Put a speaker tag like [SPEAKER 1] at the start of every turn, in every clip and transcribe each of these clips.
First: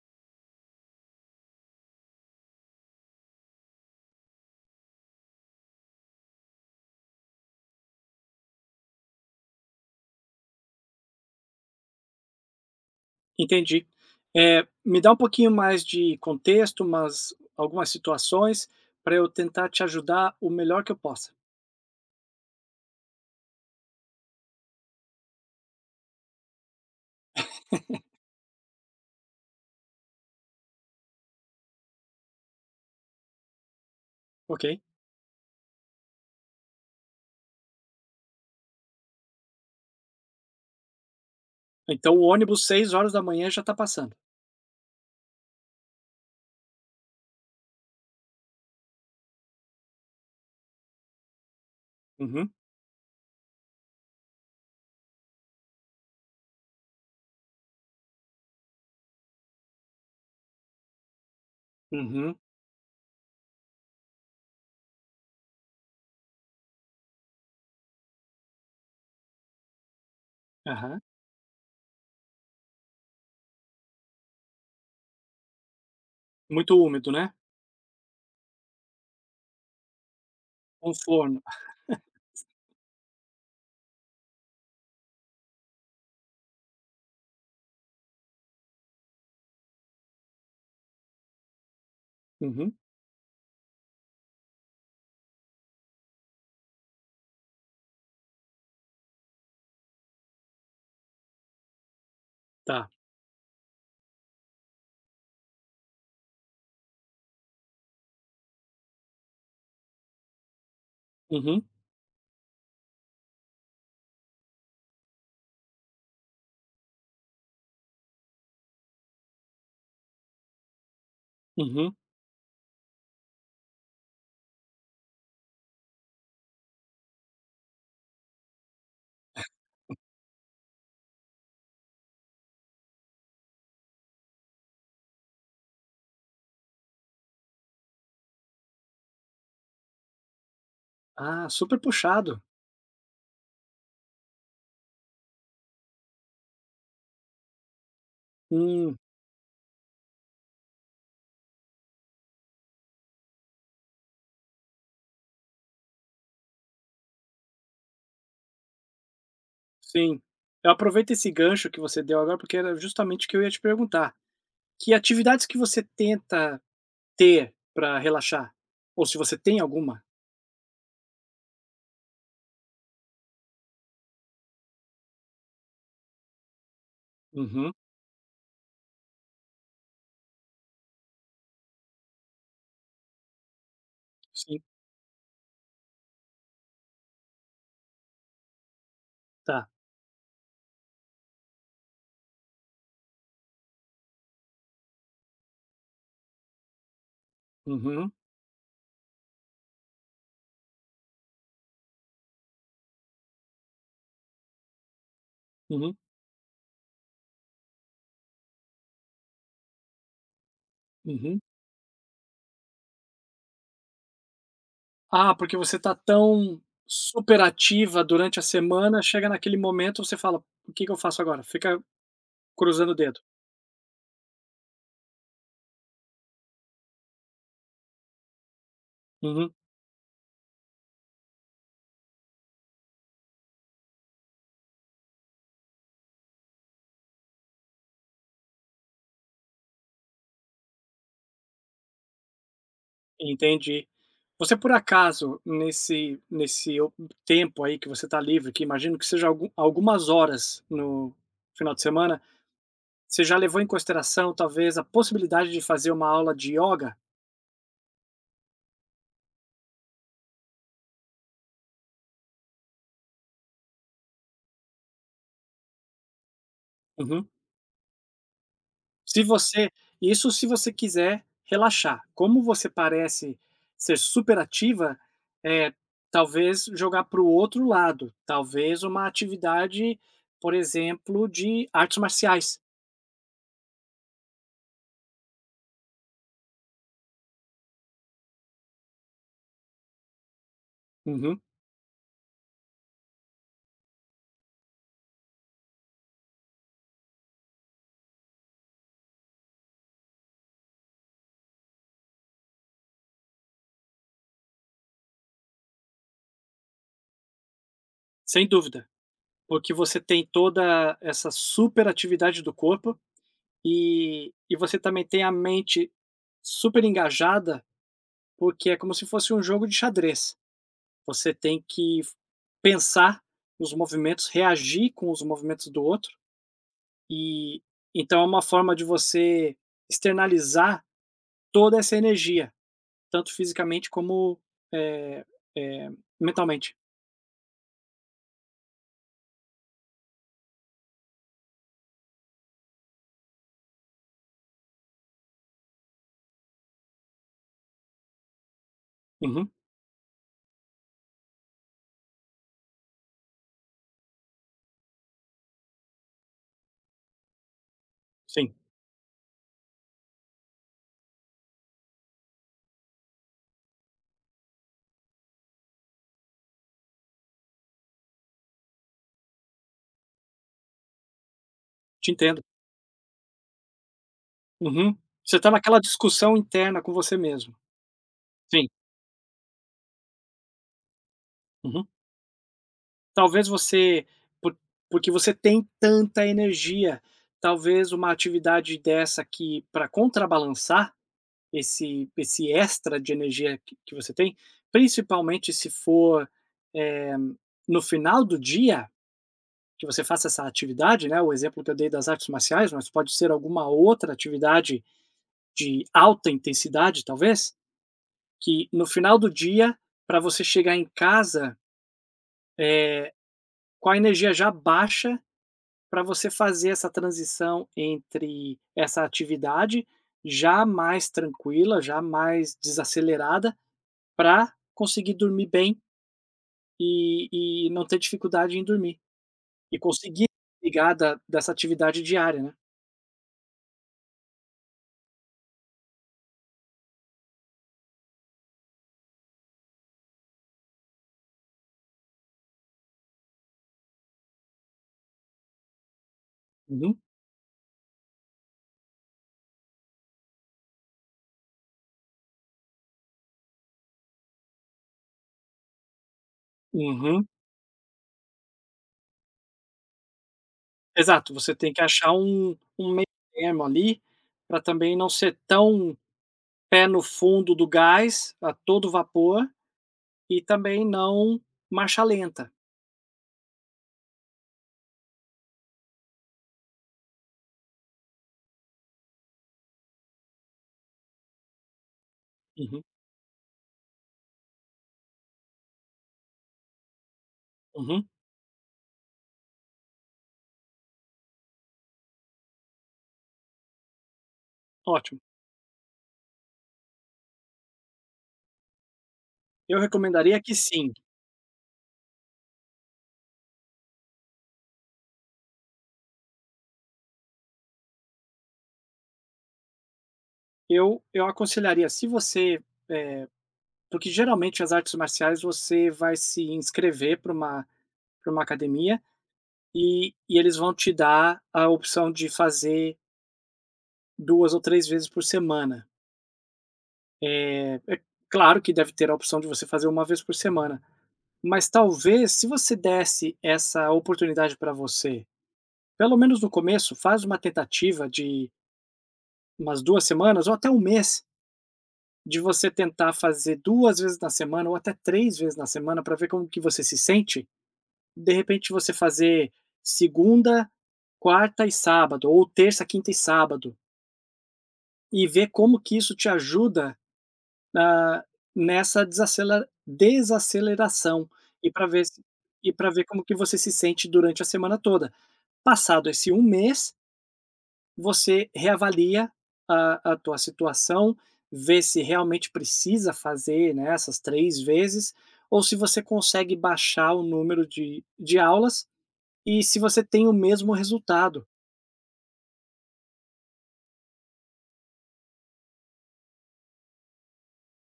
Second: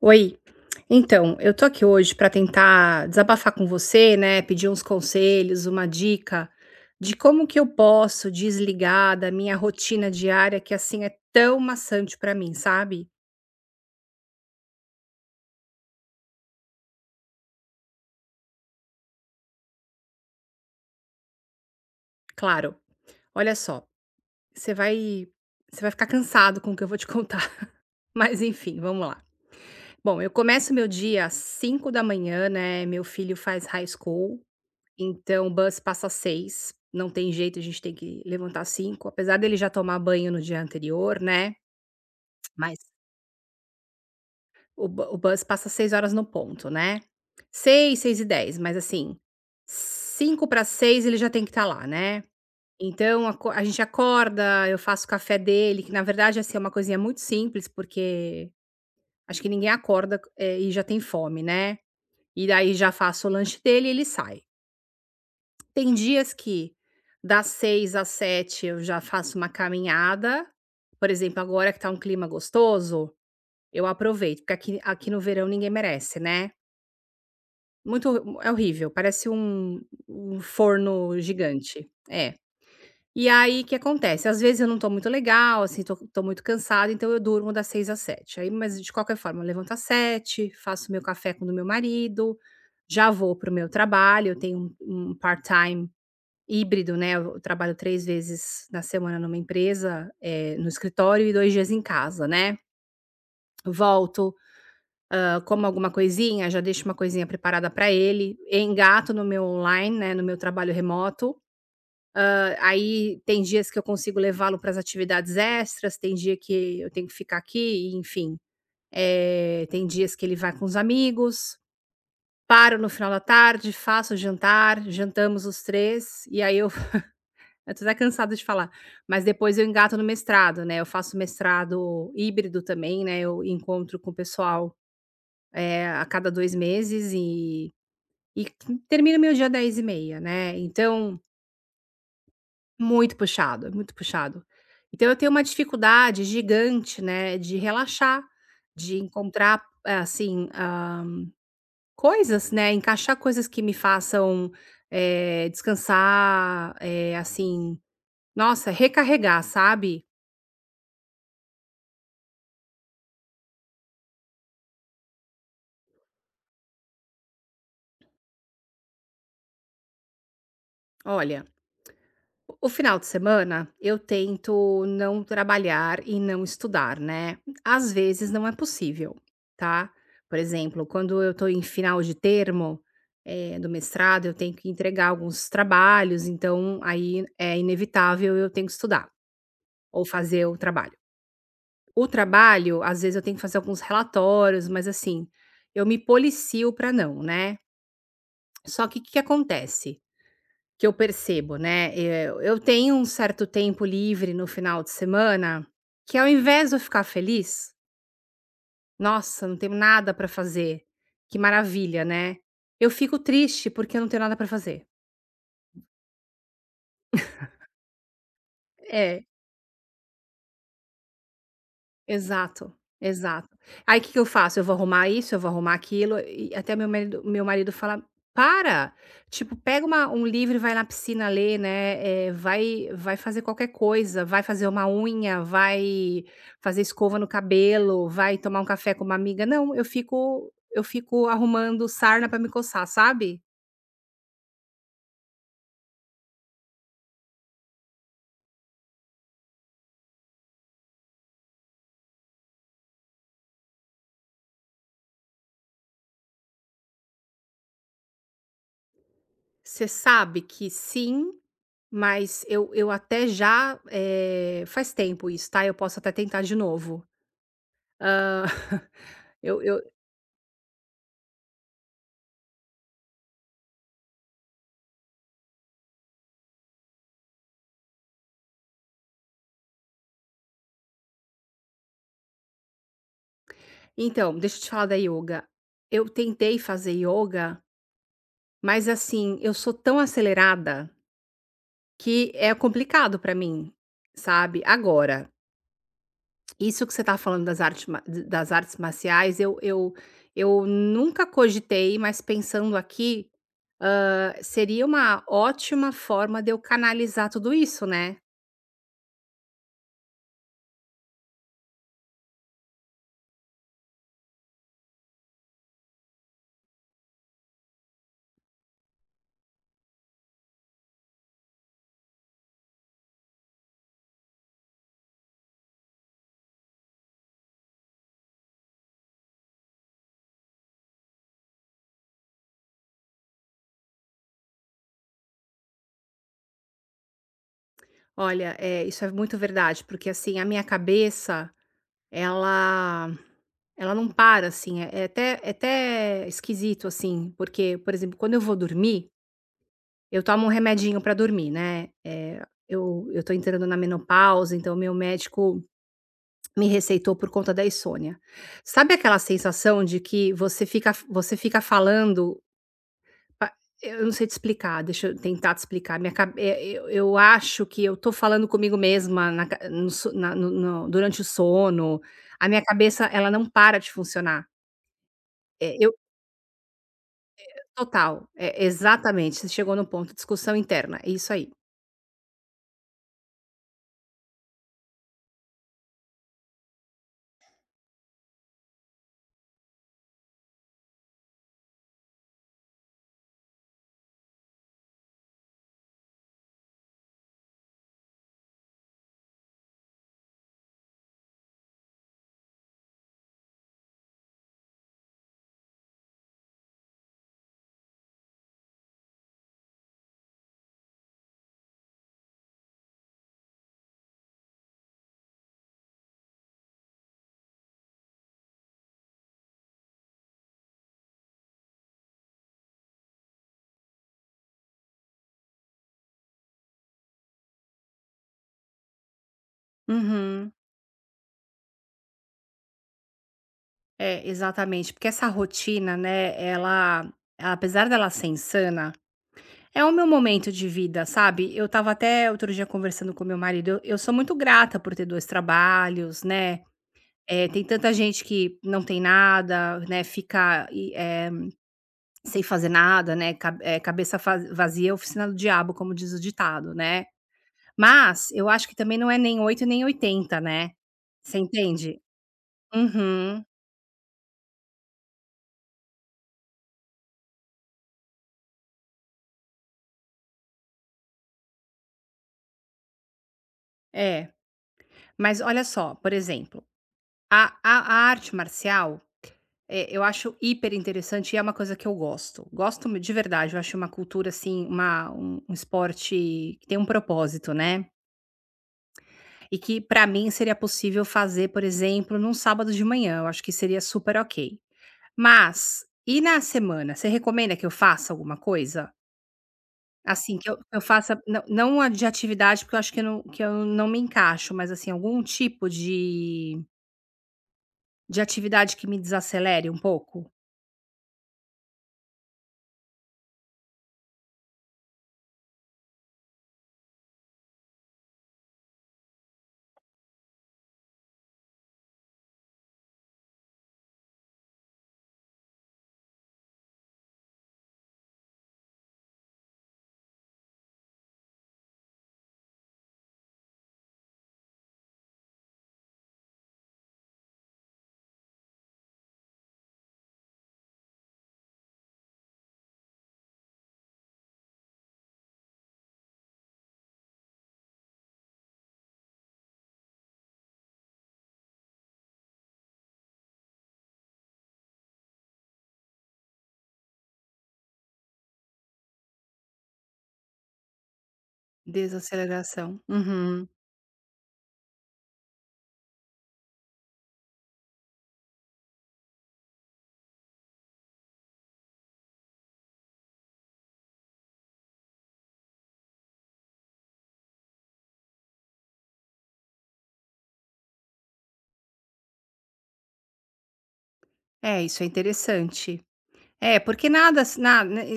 [SPEAKER 1] Oi. Então, eu tô aqui hoje para tentar desabafar com você, né, pedir uns conselhos, uma dica de como que eu posso desligar da minha rotina diária que, assim, é tão maçante para mim, sabe.
[SPEAKER 2] Entendi. Me dá um pouquinho mais de contexto, mas algumas situações para eu tentar te ajudar o melhor que eu possa,
[SPEAKER 1] Claro, olha só, você vai você vai ficar cansado com o que eu vou te contar, mas enfim, vamos lá. Bom, eu começo meu dia às 5 da manhã, né, meu filho faz high school.
[SPEAKER 2] ok?
[SPEAKER 1] Então o bus passa 18h, não tem jeito, a gente tem que levantar cinco, apesar dele já tomar banho no dia anterior, né,
[SPEAKER 2] Então o ônibus
[SPEAKER 1] mas
[SPEAKER 2] seis horas da manhã já está passando.
[SPEAKER 1] o bus passa 6 horas no ponto, né. Seis, seis e dez, mas assim, cinco para seis ele já tem que estar lá, né.
[SPEAKER 2] Uhum,
[SPEAKER 1] Então aco a gente acorda, eu faço o café dele, que na verdade, assim, é uma coisinha muito simples, porque acho que ninguém acorda, e já tem fome, né.
[SPEAKER 2] uhum,
[SPEAKER 1] E daí já faço o lanche dele e ele sai. Tem dias que das 6 às 7 eu já faço uma caminhada,
[SPEAKER 2] aham.
[SPEAKER 1] por exemplo, agora que tá um clima gostoso, eu aproveito, porque aqui no verão ninguém merece, né.
[SPEAKER 2] Muito úmido, né?
[SPEAKER 1] Muito é horrível, parece um
[SPEAKER 2] Um
[SPEAKER 1] forno
[SPEAKER 2] forno.
[SPEAKER 1] gigante. É. E aí o que acontece, às vezes eu não tô muito legal, assim, tô muito cansada, então eu durmo das 6 às 7. Aí mas de qualquer forma eu levanto às 7, faço meu café com o do meu marido,
[SPEAKER 2] Uhum,
[SPEAKER 1] já vou para o meu trabalho, eu tenho um part-time híbrido, né, eu trabalho 3 vezes na semana numa empresa, no escritório e 2 dias em casa, né.
[SPEAKER 2] tá.
[SPEAKER 1] Volto, como alguma coisinha, já deixo uma coisinha preparada para ele, engato no meu online, né, no meu trabalho remoto.
[SPEAKER 2] Uhum,
[SPEAKER 1] Aí tem dias que eu consigo levá-lo para as atividades extras, tem dia que eu tenho que ficar aqui e enfim. Tem dias que ele vai com os amigos,
[SPEAKER 2] uhum.
[SPEAKER 1] paro no final da tarde, faço o jantar, jantamos os 3 e aí eu tô até cansada de falar, mas depois eu engato no mestrado, né, eu faço mestrado híbrido também, né, eu encontro com o pessoal, a cada 2 meses e termino meu dia 22h30, né, então
[SPEAKER 2] Ah, super puxado.
[SPEAKER 1] muito puxado, é muito puxado. Então eu tenho uma dificuldade gigante, né, de relaxar, de
[SPEAKER 2] Hum,
[SPEAKER 1] encontrar, coisas, né, encaixar coisas que me façam, descansar, assim, nossa, recarregar, sabe.
[SPEAKER 2] sim. Eu aproveito esse gancho que você deu agora porque era justamente o que eu ia te perguntar. Que atividades que você tenta ter para relaxar? Ou se você tem alguma?
[SPEAKER 1] Olha, o final de semana eu tento não trabalhar e não estudar, né?
[SPEAKER 2] Uhum.
[SPEAKER 1] Às vezes não é possível, tá? Por exemplo, quando eu tô em final de termo, do mestrado, eu tenho
[SPEAKER 2] Sim,
[SPEAKER 1] que entregar alguns trabalhos, então aí é inevitável, eu tenho que estudar
[SPEAKER 2] tá.
[SPEAKER 1] ou fazer o trabalho. O trabalho, às vezes eu tenho que fazer alguns relatórios, mas assim, eu me policio para não, né?
[SPEAKER 2] Uhum,
[SPEAKER 1] Só que o que que acontece? Que eu percebo, né, eu tenho um certo tempo livre no final de semana,
[SPEAKER 2] uhum,
[SPEAKER 1] que ao invés de eu ficar feliz, "Nossa, não tenho nada pra fazer, que
[SPEAKER 2] uhum.
[SPEAKER 1] maravilha, né", eu fico triste porque eu não tenho nada pra fazer.
[SPEAKER 2] Ah, porque você está tão superativa durante a semana,
[SPEAKER 1] É.
[SPEAKER 2] chega naquele momento, você fala: "O que que eu faço agora?" Fica
[SPEAKER 1] Exato,
[SPEAKER 2] cruzando o dedo.
[SPEAKER 1] exato. Aí o que que eu faço? Eu vou arrumar isso, eu vou arrumar aquilo, e até meu marido fala: "Para,
[SPEAKER 2] Uhum,
[SPEAKER 1] tipo, pega uma um livro e vai na piscina ler, né, vai fazer qualquer coisa, vai fazer uma unha, vai fazer escova no cabelo, vai tomar um café com uma amiga". Não, eu fico arrumando sarna para me coçar, sabe.
[SPEAKER 2] entendi. Você por acaso, nesse o tempo aí que você está livre, que imagino que seja algu algumas horas no final de semana, você já levou em consideração, talvez, a possibilidade de fazer uma aula de yoga.
[SPEAKER 1] Você sabe que sim, mas eu até já, faz tempo isso, tá, eu posso até tentar de novo.
[SPEAKER 2] Uhum.
[SPEAKER 1] Hã,
[SPEAKER 2] Se você
[SPEAKER 1] eu
[SPEAKER 2] isso se você quiser relaxar. Como você parece ser super ativa, é, talvez jogar para o outro lado, talvez uma atividade, por exemplo, de artes marciais.
[SPEAKER 1] então, deixa eu te falar da yoga. Eu tentei fazer yoga, mas assim, eu sou tão acelerada
[SPEAKER 2] Uhum,
[SPEAKER 1] que é complicado pra mim, sabe. Agora, isso que você tá falando das artes, ma d das artes marciais, eu nunca cogitei, mas pensando aqui, seria uma ótima forma de eu canalizar tudo isso, né.
[SPEAKER 2] sem dúvida, porque você tem toda essa super atividade do corpo e você também tem a mente super engajada, porque é como se fosse um jogo de xadrez. Você tem que pensar nos movimentos, reagir com os movimentos do outro e então é uma forma de você externalizar toda essa energia, tanto fisicamente como eh, eh, mentalmente.
[SPEAKER 1] Olha, isso é muito verdade, porque assim, a minha cabeça, Ela ela não para, assim, é até esquisito, assim, porque, por exemplo, quando eu vou dormir,
[SPEAKER 2] Uhum,
[SPEAKER 1] eu tomo um remedinho para dormir, né, eu tô entrando na menopausa, então meu médico me receitou por conta da insônia.
[SPEAKER 2] sim,
[SPEAKER 1] Sabe aquela sensação de que você fica falando, ah, eu não sei te explicar, deixa eu tentar te explicar. Minha cabe eh, eu acho que eu tô falando comigo mesma na ca no so na no no durante o sono,
[SPEAKER 2] te entendo.
[SPEAKER 1] a minha cabeça ela não para de funcionar.
[SPEAKER 2] Uhum. Você está
[SPEAKER 1] É,
[SPEAKER 2] naquela
[SPEAKER 1] eu
[SPEAKER 2] discussão interna com você mesmo.
[SPEAKER 1] total, é,
[SPEAKER 2] Sim.
[SPEAKER 1] exatamente, você chegou no ponto, discussão interna, é isso aí.
[SPEAKER 2] Uhum. Talvez você, por- porque você tem tanta energia, talvez uma atividade dessa, que para contrabalançar esse extra de energia que você tem, principalmente se for, eh, no final do dia, que você faça essa atividade, né, o exemplo que eu dei das artes marciais, mas pode ser alguma outra atividade de alta intensidade talvez, que no final do dia, para você chegar em casa, eh, com a energia já baixa, para você fazer essa transição entre essa atividade já mais tranquila, já mais desacelerada, para conseguir dormir bem e não ter dificuldade em dormir, e conseguir
[SPEAKER 1] Uhum.
[SPEAKER 2] desligar da dessa atividade diária, né.
[SPEAKER 1] É, exatamente, porque essa rotina, né, ela apesar dela ser insana, é o meu momento de vida, sabe. Eu estava até outro dia conversando com meu marido, eu sou muito grata por ter 2 trabalhos, né.
[SPEAKER 2] Uhum,
[SPEAKER 1] É, tem tanta gente que não tem nada, né, fica e, sem fazer nada, né, ca eh, cabeça fa vazia é oficina do diabo, como diz o ditado, né.
[SPEAKER 2] uhum.
[SPEAKER 1] Mas eu acho que também não é nem 8 nem 80, né.
[SPEAKER 2] Exato,
[SPEAKER 1] Você
[SPEAKER 2] você tem que
[SPEAKER 1] entende?
[SPEAKER 2] achar um um meio
[SPEAKER 1] Uhum.
[SPEAKER 2] termo ali, para também não ser tão pé no fundo do gás, a todo vapor, e também não marcha lenta.
[SPEAKER 1] É. Mas olha só, por exemplo, a arte marcial, eu acho hiper interessante e é uma coisa que eu gosto.
[SPEAKER 2] Uhum,
[SPEAKER 1] Gosto de verdade, eu acho uma cultura, assim, uma um um esporte que tem um propósito, né.
[SPEAKER 2] uhum,
[SPEAKER 1] E que para mim seria possível fazer, por exemplo, num sábado de manhã, eu acho que seria super ok.
[SPEAKER 2] ótimo.
[SPEAKER 1] Mas, e na semana, você recomenda que eu faça alguma coisa?
[SPEAKER 2] Eu
[SPEAKER 1] Assim,
[SPEAKER 2] recomendaria
[SPEAKER 1] que eu
[SPEAKER 2] que
[SPEAKER 1] eu
[SPEAKER 2] sim,
[SPEAKER 1] faça, não não a de atividade, porque eu acho que eu não me encaixo, mas assim, algum tipo de atividade que me desacelere um pouco?
[SPEAKER 2] eu aconselharia se você, eh, porque geralmente as artes marciais você vai se inscrever para uma academia e eles vão te dar a opção de fazer duas ou três vezes por semana. É, é claro que deve ter a opção de você fazer uma vez por semana, mas talvez se você desse essa oportunidade para você, pelo menos no começo, faz uma tentativa de umas duas semanas ou até um mês, de você tentar fazer duas vezes na semana ou até três vezes na semana, para ver como que você se sente. De repente você fazer segunda, quarta e sábado, ou terça, quinta e sábado, e ver como que isso te ajuda na nessa desacela desaceleração e para ver se e
[SPEAKER 1] Desaceleração.
[SPEAKER 2] para ver como que
[SPEAKER 1] Uhum.
[SPEAKER 2] você se sente durante a semana toda. Passado esse um mês, você reavalia a tua situação, vê se realmente precisa fazer, né, essas 3 vezes, ou se você consegue baixar o número de aulas. E se você tem o mesmo resultado.
[SPEAKER 1] É, isso é interessante. É, porque nada s né,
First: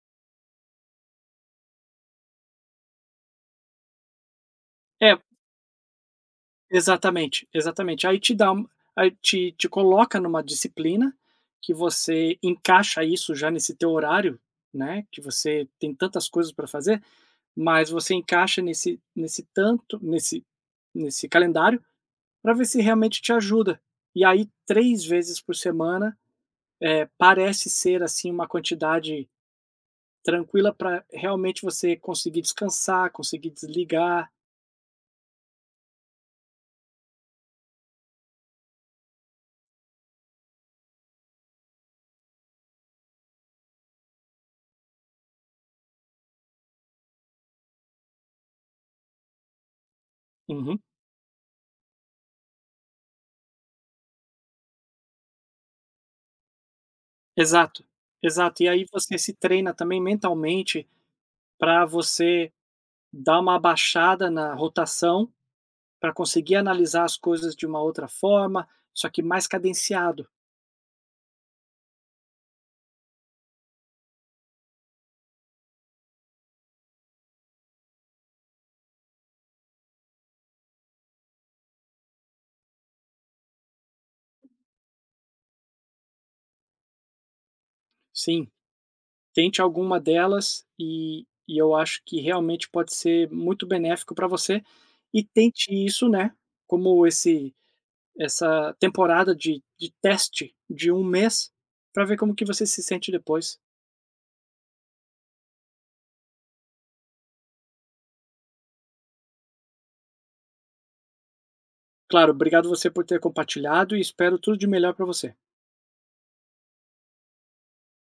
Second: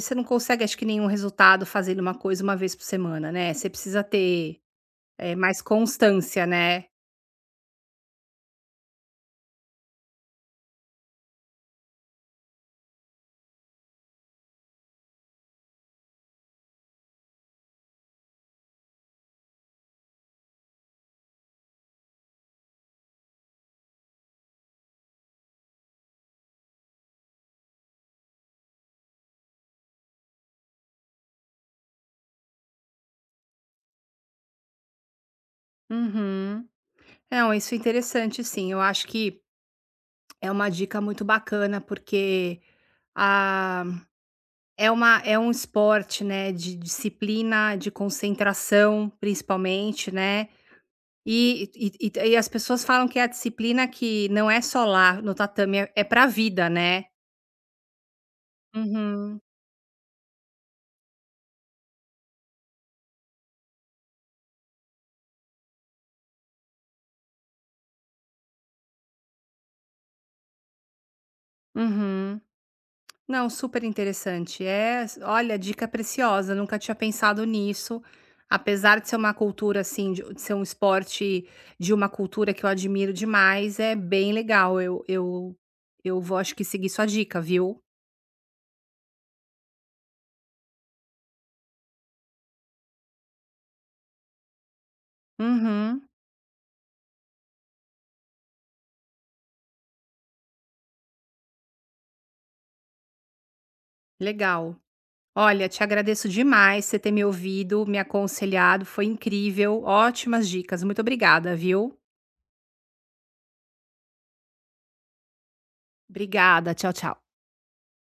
[SPEAKER 1] você não consegue, acho que nenhum resultado fazendo uma coisa uma vez por semana, né, você precisa ter.
[SPEAKER 2] É,
[SPEAKER 1] É, mais constância, né.
[SPEAKER 2] exatamente, exatamente. Aí te dá um, aí te te coloca numa disciplina, que você encaixa isso já nesse teu horário, né, que você tem tantas coisas para fazer, mas você encaixa nesse tanto nesse calendário, para ver se realmente te ajuda. E aí 3 vezes por semana, parece ser, assim, uma quantidade tranquila para realmente você conseguir descansar, conseguir desligar.
[SPEAKER 1] Uhum. Não, isso é interessante sim, eu acho que é uma dica muito bacana, porque, a é uma é um esporte, né, de disciplina, de concentração, principalmente, né,
[SPEAKER 2] Uhum.
[SPEAKER 1] e as pessoas falam que é a disciplina que não é só lá no tatame, é pra vida, né.
[SPEAKER 2] Exato, exato. E aí você se
[SPEAKER 1] Uhum,
[SPEAKER 2] treina também mentalmente para você dar uma abaixada na rotação, para conseguir analisar as coisas de uma outra forma, só que mais cadenciado.
[SPEAKER 1] uhum. Não, super interessante. É, olha, dica preciosa. Nunca tinha pensado nisso. Apesar de ser uma cultura assim, de ser um esporte de uma cultura que eu admiro demais, é bem legal. Eu vou, acho que seguir sua dica, viu?
[SPEAKER 2] Sim, tente alguma delas e eu acho que realmente pode ser muito benéfico para você e tente
[SPEAKER 1] Uhum,
[SPEAKER 2] isso, né, como esse essa temporada de teste de um mês, para ver como que você se sente depois.
[SPEAKER 1] legal. Olha, te agradeço demais você ter me ouvido, me aconselhado. Foi incrível. Ótimas dicas. Muito obrigada, viu?
[SPEAKER 2] Claro, obrigado você por ter compartilhado e espero tudo de melhor para você.
[SPEAKER 1] Obrigada. Tchau, tchau.